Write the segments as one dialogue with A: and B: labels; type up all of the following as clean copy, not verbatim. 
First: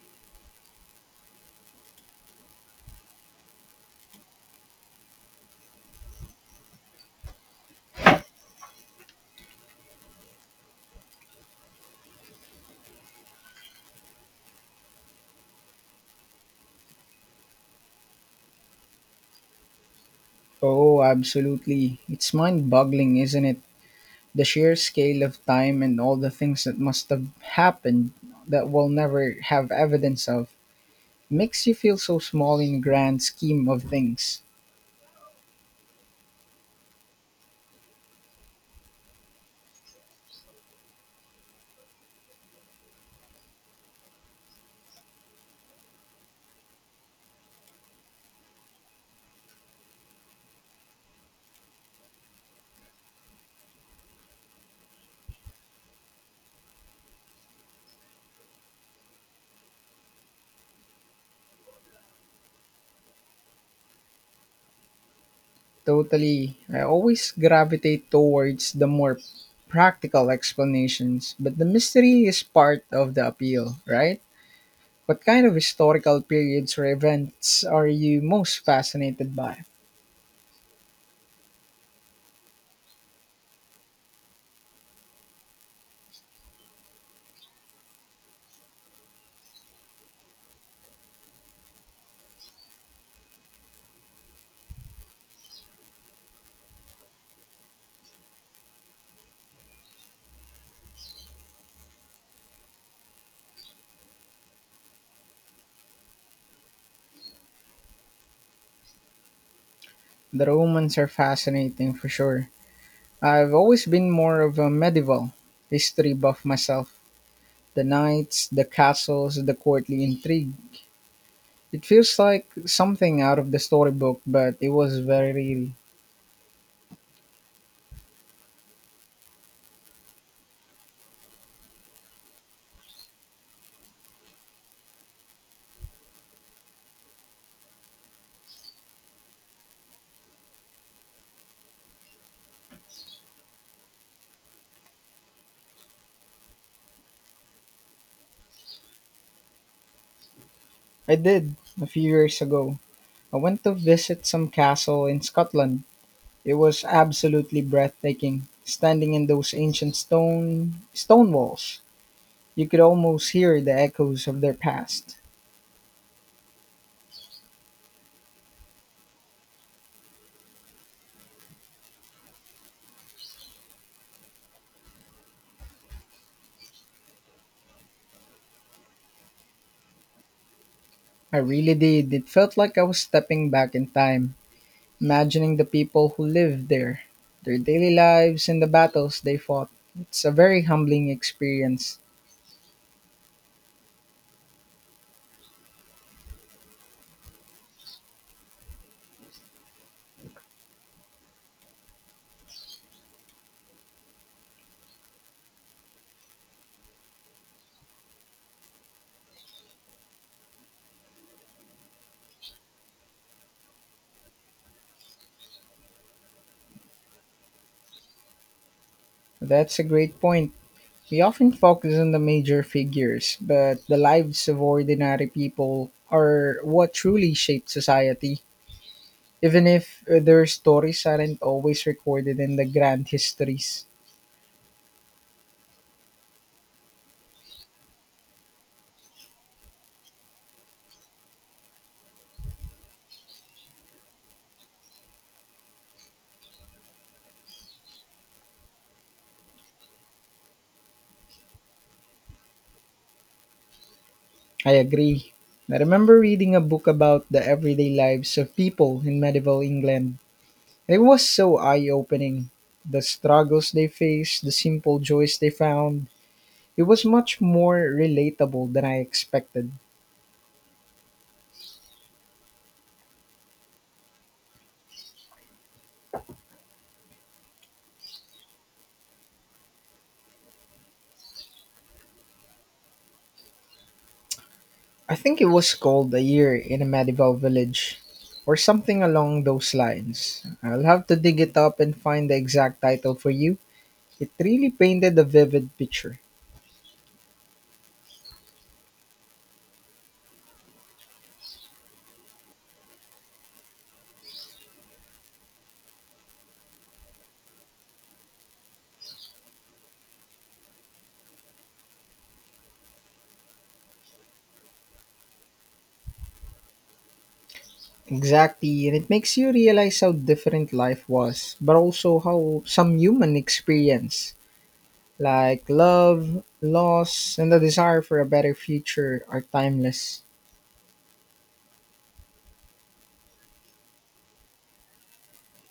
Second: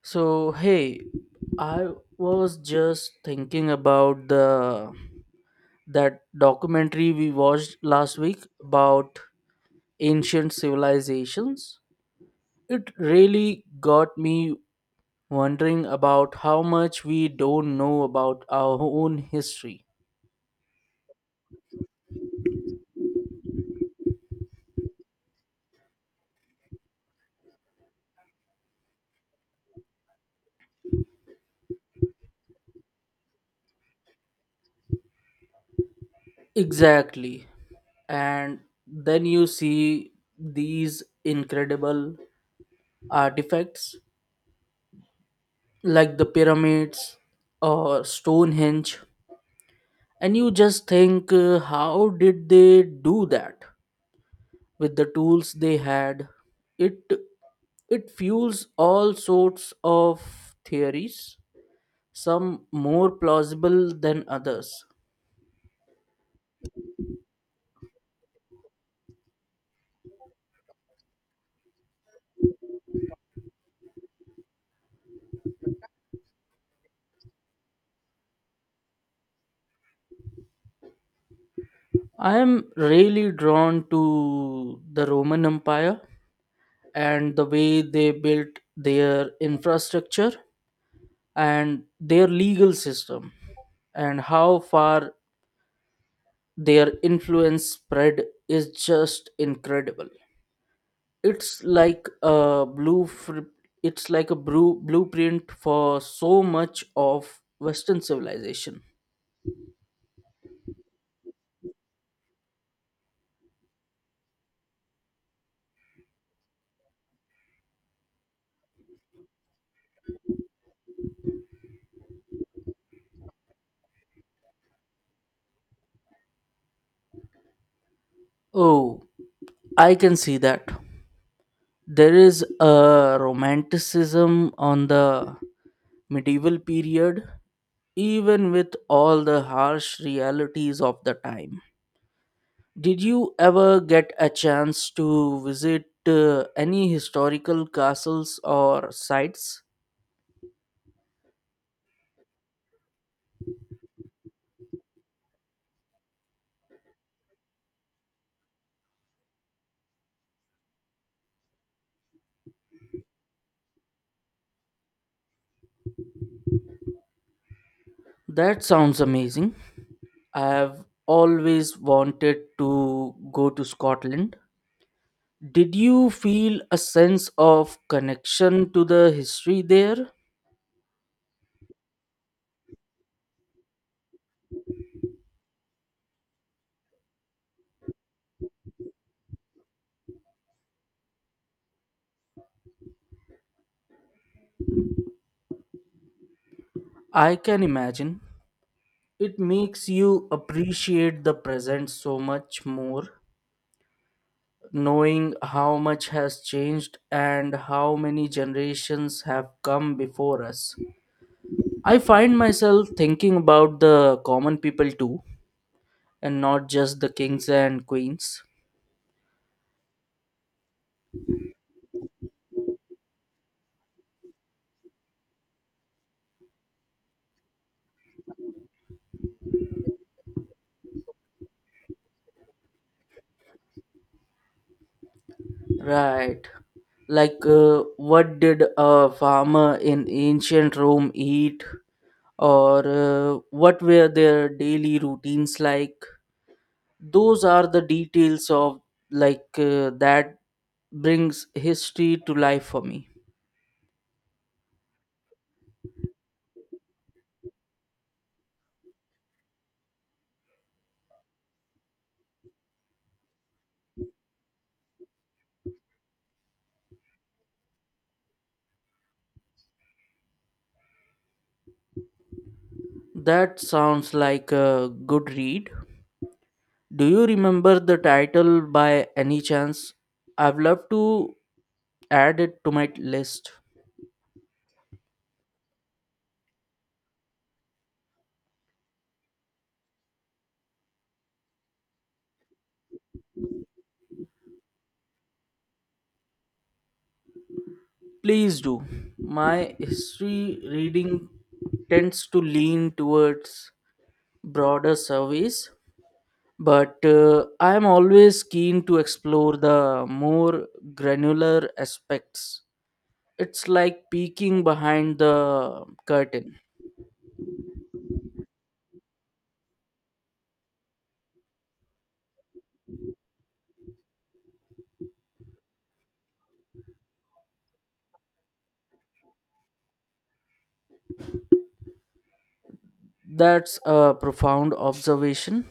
A: So, hey, I was just thinking about the that documentary we watched last week about ancient civilizations. It really got me wondering about how much we don't know about our own history.
B: Oh, absolutely. It's mind boggling, isn't it? The sheer scale of time and all the things that must have happened that we'll never have evidence of makes you feel so small in grand scheme of things.
A: Exactly. And then you see these incredible artifacts like the pyramids or Stonehenge, and you just think, how did they do that with the tools they had? It it fuels all sorts of theories, some more plausible than others.
B: Totally. I always gravitate towards the more practical explanations, but the mystery is part of the appeal, right? What kind of historical periods or events are you most fascinated by?
A: I am really drawn to the Roman Empire, and the way they built their infrastructure and their legal system and how far their influence spread is just incredible. it's like a blue fr- it's like a brew- blueprint for so much of Western civilization.
B: The Romans are fascinating for sure. I've always been more of a medieval history buff myself. The knights, the castles, the courtly intrigue. It feels like something out of the storybook, but it was very real.
A: Oh, I can see that. There is a romanticism on the medieval period, even with all the harsh realities of the time. Did you ever get a chance to visit any historical castles or sites?
B: I did a few years ago. I went to visit some castle in Scotland. It was absolutely breathtaking. Standing in those ancient stone walls, you could almost hear the echoes of their past.
A: That sounds amazing. I've always wanted to go to Scotland. Did you feel a sense of connection to the history there?
B: I really did. It felt like I was stepping back in time, imagining the people who lived there, their daily lives, and the battles they fought. It's a very humbling experience.
A: I can imagine. It makes you appreciate the present so much more, knowing how much has changed and how many generations have come before us. I find myself thinking about the common people too, and not just the kings and queens.
B: That's a great point. We often focus on the major figures, but the lives of ordinary people are what truly shape society, even if their stories aren't always recorded in the grand histories.
A: Right. What did a farmer in ancient Rome eat? Or what were their daily routines like? Those are the details of, that brings history to life for me.
B: I agree. I remember reading a book about the everyday lives of people in medieval England. It was so eye opening. The struggles they faced, the simple joys they found. It was much more relatable than I expected.
A: That sounds like a good read. Do you remember the title by any chance? I've loved to add it to my list.
B: I think it was called A Year in a Medieval Village, or something along those lines. I'll have to dig it up and find the exact title for you. It really painted a vivid picture.
A: Please do. My history reading tends to lean towards broader surveys, but I am always keen to explore the more granular aspects. It's like peeking behind the curtain.
B: Exactly, and it makes you realize how different life was, but also how some human experience like love, loss, and the desire for a better future are timeless.
A: That's a profound observation.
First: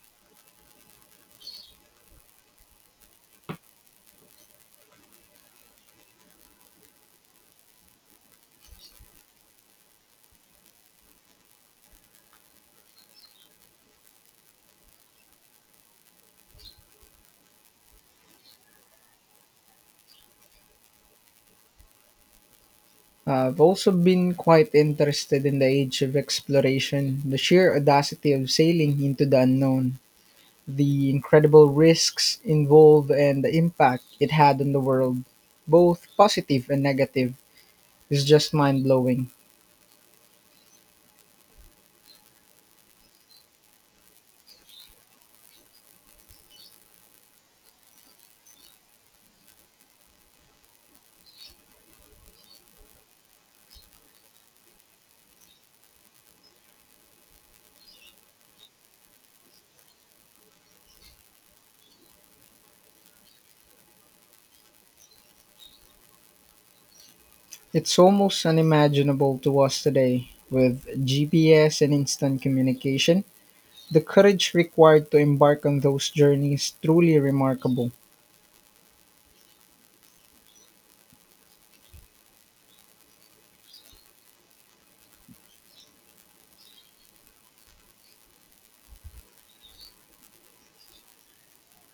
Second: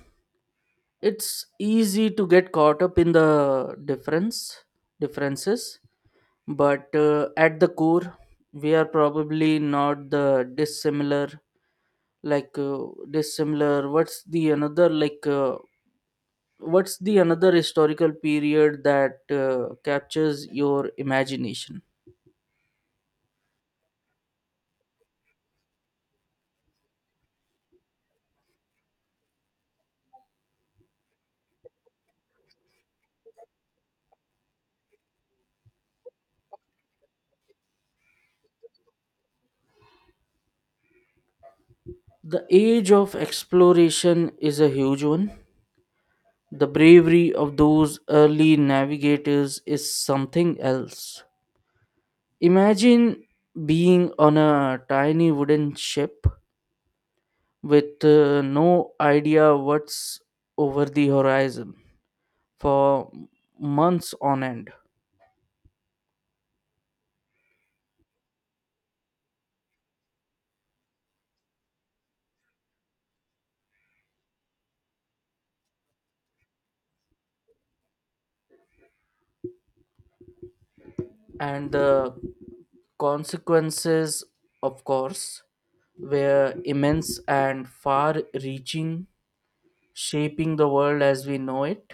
A: It's easy to get caught up in the differences, but at the core we are probably not the dissimilar. like uh, what's the another? What's the another historical period that captures your imagination?
B: I've also been quite interested in the age of exploration, the sheer audacity of sailing into the unknown, the incredible risks involved, and the impact it had on the world, both positive and negative, is just mind blowing.
A: The age of exploration is a huge one. The bravery of those early navigators is something else. Imagine being on a tiny wooden ship with no idea what's over the horizon for months on end.
B: It's almost unimaginable to us today with GPS and instant communication. The courage required to embark on those journeys is truly remarkable.
A: And the consequences, of course, were immense and far reaching, shaping the world as we know it.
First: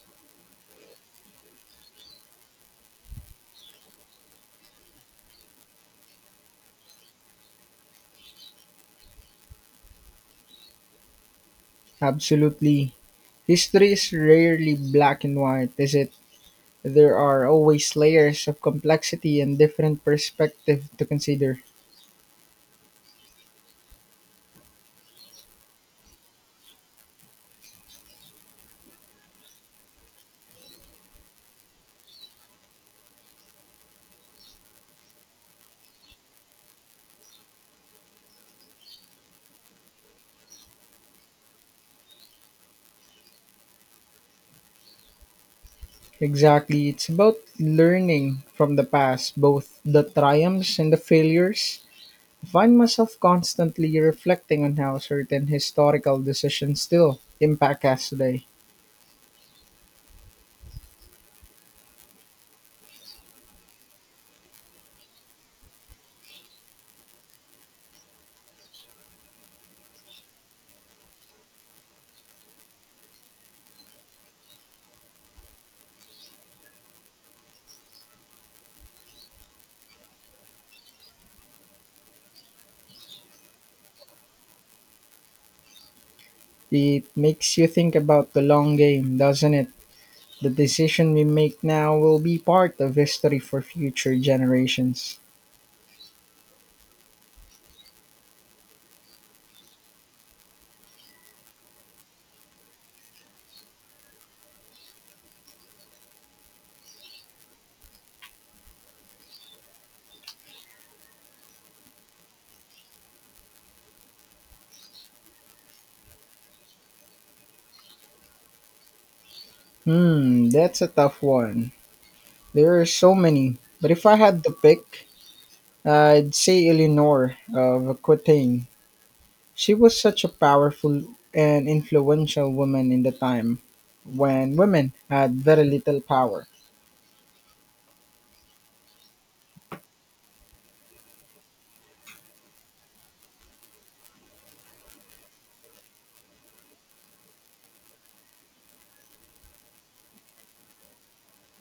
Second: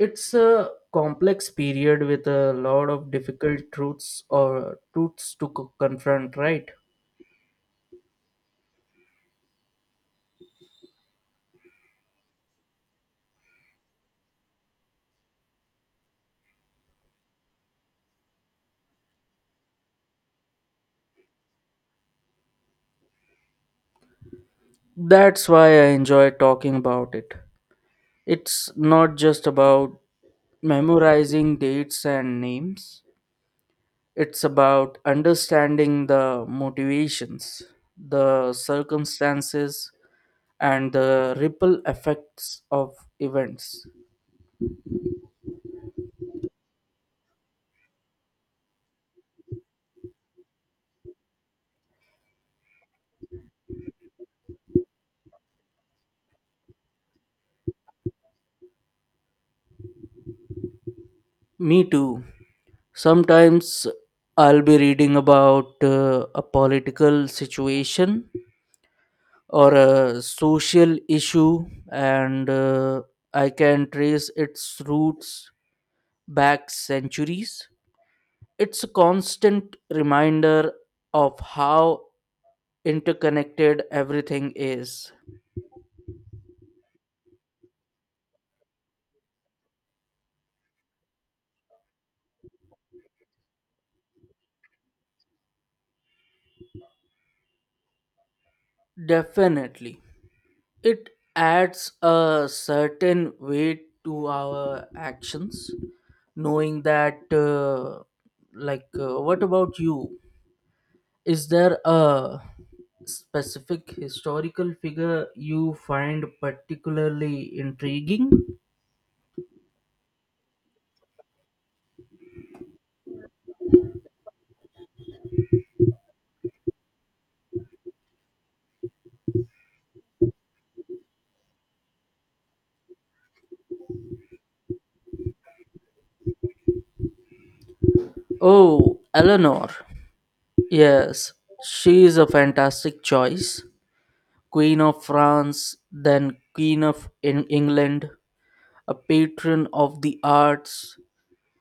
A: It's a complex period with a lot of difficult truths or confront, right?
B: Absolutely. History is rarely black and white, is it? There are always layers of complexity and different perspectives to consider.
A: That's why I enjoy talking about it. It's not just about memorizing dates and names. It's about understanding the motivations, the circumstances, and the ripple effects of events.
B: Exactly. It's about learning from the past, both the triumphs and the failures. I find myself constantly reflecting on how certain historical decisions still impact us today.
A: Me too. Sometimes I'll be reading about a political situation or a social issue, and I can trace its roots back centuries. It's a constant reminder of how interconnected everything is.
B: It makes you think about the long game, doesn't it? The decision we make now will be part of history for future generations.
A: Definitely. It adds a certain weight to our actions, knowing what about you? Is there a specific historical figure you find particularly intriguing?
B: Hmm, that's a tough one. There are so many. But if I had to pick, I'd say Eleanor of Aquitaine. She was such a powerful and influential woman in the time when women had very little power.
A: Oh, Eleanor. Yes, she is a fantastic choice. Queen of France, then Queen of in England, a patron of the arts,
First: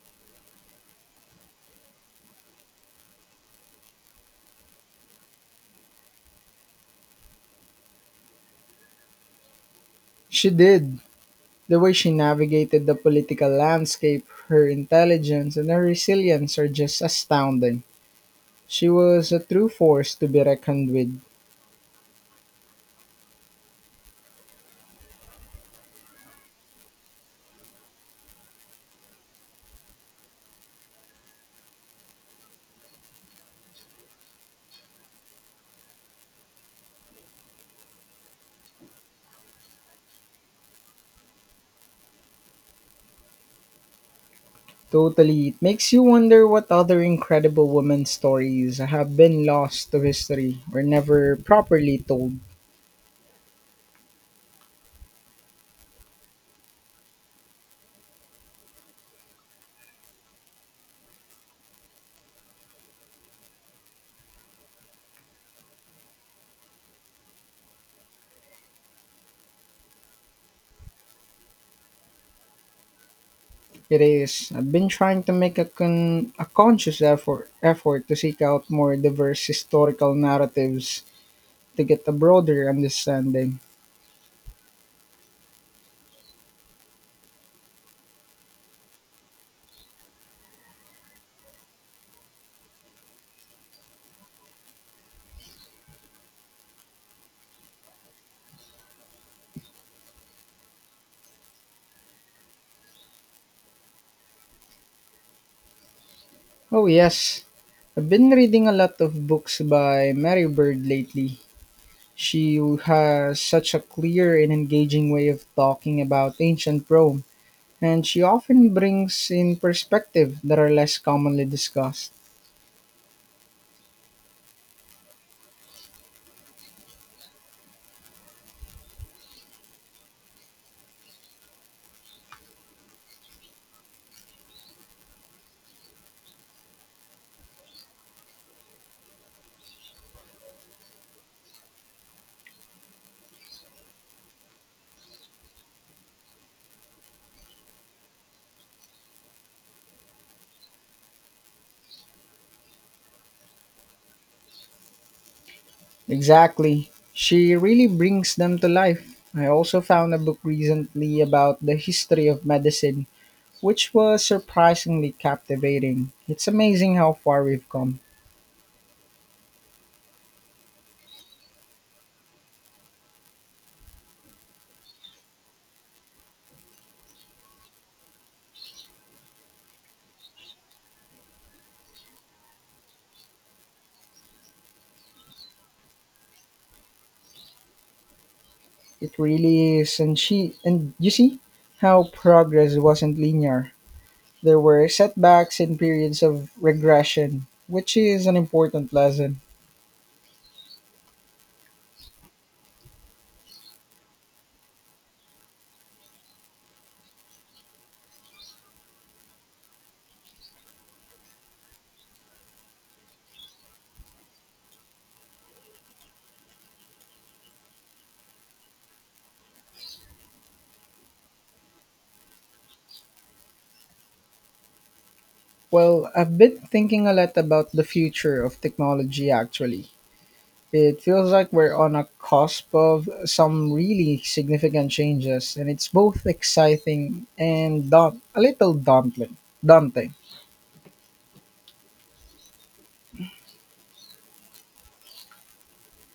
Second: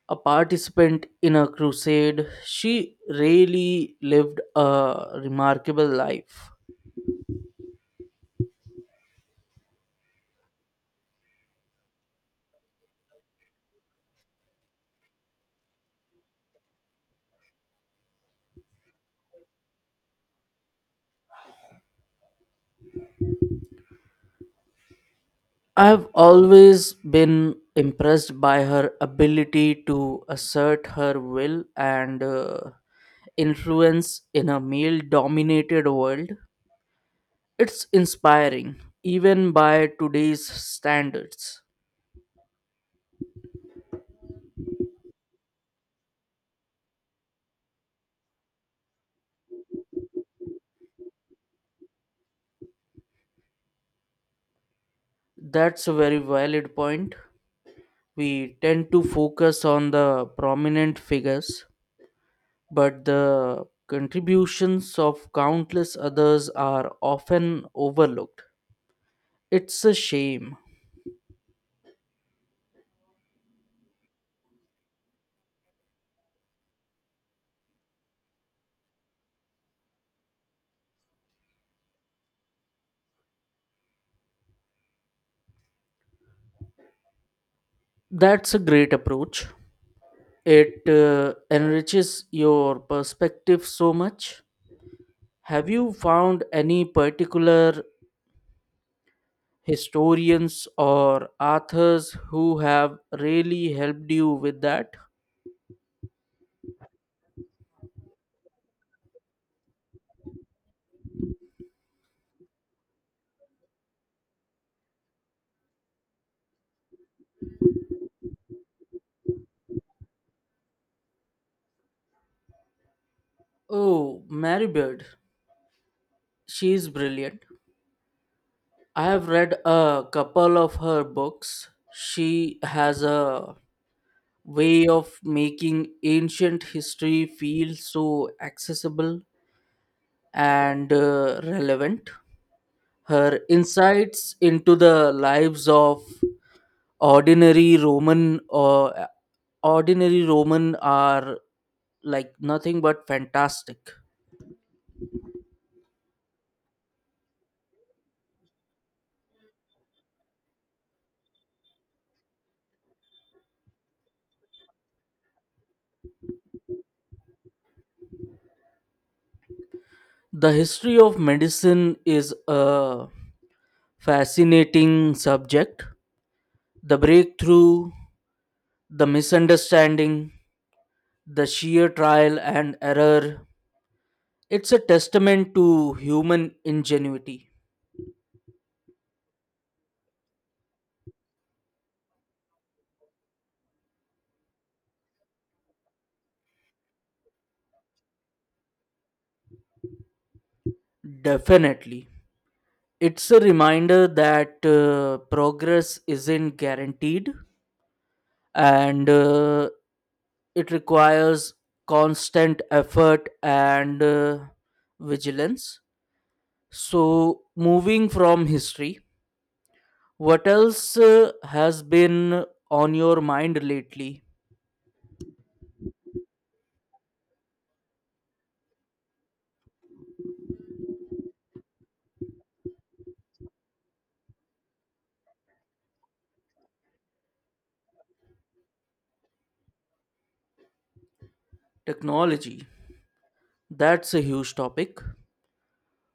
A: a participant in a crusade. She really lived a remarkable life.
B: She did. The way she navigated the political landscape, her intelligence, and her resilience are just astounding. She was a true force to be reckoned with.
A: I've always been impressed by her ability to assert her will and influence in a male dominated world. It's inspiring, even by today's standards.
B: Totally. It makes you wonder what other incredible women stories have been lost to history or never properly told.
A: That's a very valid point. We tend to focus on the prominent figures, but the contributions of countless others are often overlooked. It's a shame.
B: It is. I've been trying to make a conscious effort to seek out more diverse historical narratives to get a broader understanding.
A: That's a great approach. It enriches your perspective so much. Have you found any particular historians or authors who have really helped you with that?
B: Oh yes, I've been reading a lot of books by Mary Bird lately. She has such a clear and engaging way of talking about ancient Rome, and she often brings in perspective that are less commonly discussed.
A: Oh, Mary Bird. She is brilliant. I have read a couple of her books. She has a way of making ancient history feel so accessible and relevant. Her insights into the lives of ordinary roman or uh, ordinary roman are like nothing but fantastic.
B: Exactly. She really brings them to life. I also found a book recently about the history of medicine, which was surprisingly captivating. It's amazing how far we've come.
A: The history of medicine is a fascinating subject. The breakthrough, the misunderstanding, the sheer trial and error, it's a testament to human ingenuity.
B: It really is, and she and you see how progress wasn't linear. There were setbacks and periods of regression, which is an important lesson.
A: Definitely. It's a reminder that progress isn't guaranteed, and it requires constant effort and vigilance. So moving from history, what else has been on your mind lately?
B: Well, I've been thinking a lot about the future of technology actually. It feels like we're on a cusp of some really significant changes, and it's both exciting and a little daunting.
A: Technology, that's a huge topic.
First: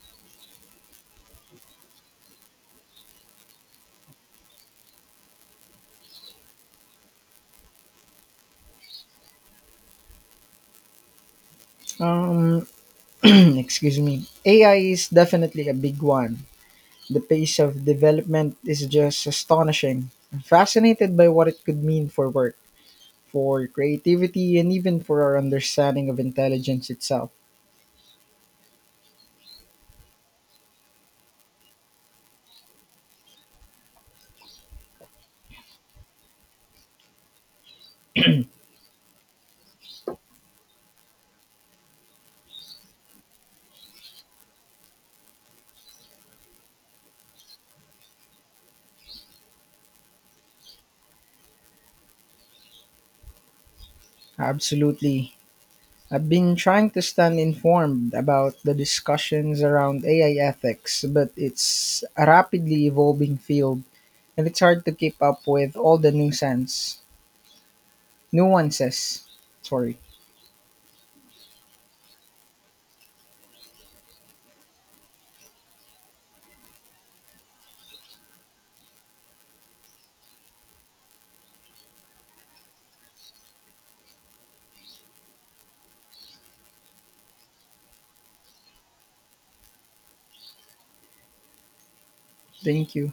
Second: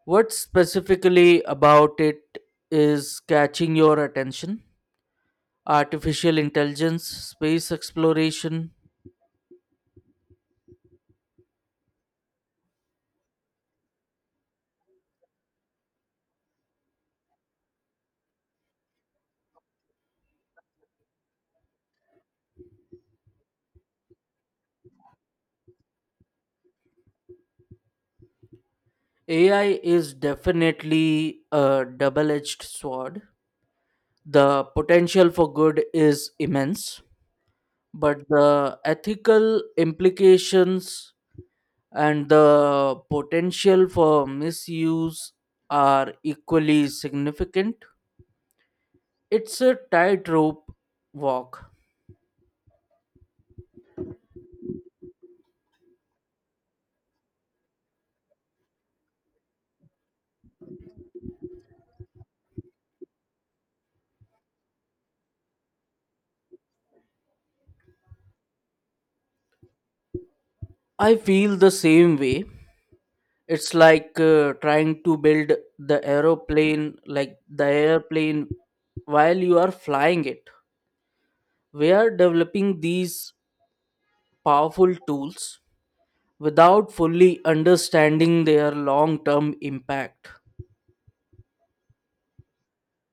A: What specifically about it is catching your attention? Artificial intelligence? Space exploration?
B: Um, excuse me. AI is definitely a big one. The pace of development is just astonishing. I'm fascinated by what it could mean for work, for creativity, and even for our understanding of intelligence itself.
A: AI is definitely a double edged sword. The potential for good is immense, but the ethical implications and the potential for misuse are equally significant. It's a tightrope walk.
B: Absolutely. I've been trying to stand informed about the discussions around AI ethics, but it's a rapidly evolving field and it's hard to keep up with all the nuisance nuances. Sorry.
A: I feel the same way. It's like trying to build the aeroplane, like the airplane, while you are flying it. We are developing these powerful tools without fully understanding their long term impact.
B: Thank you.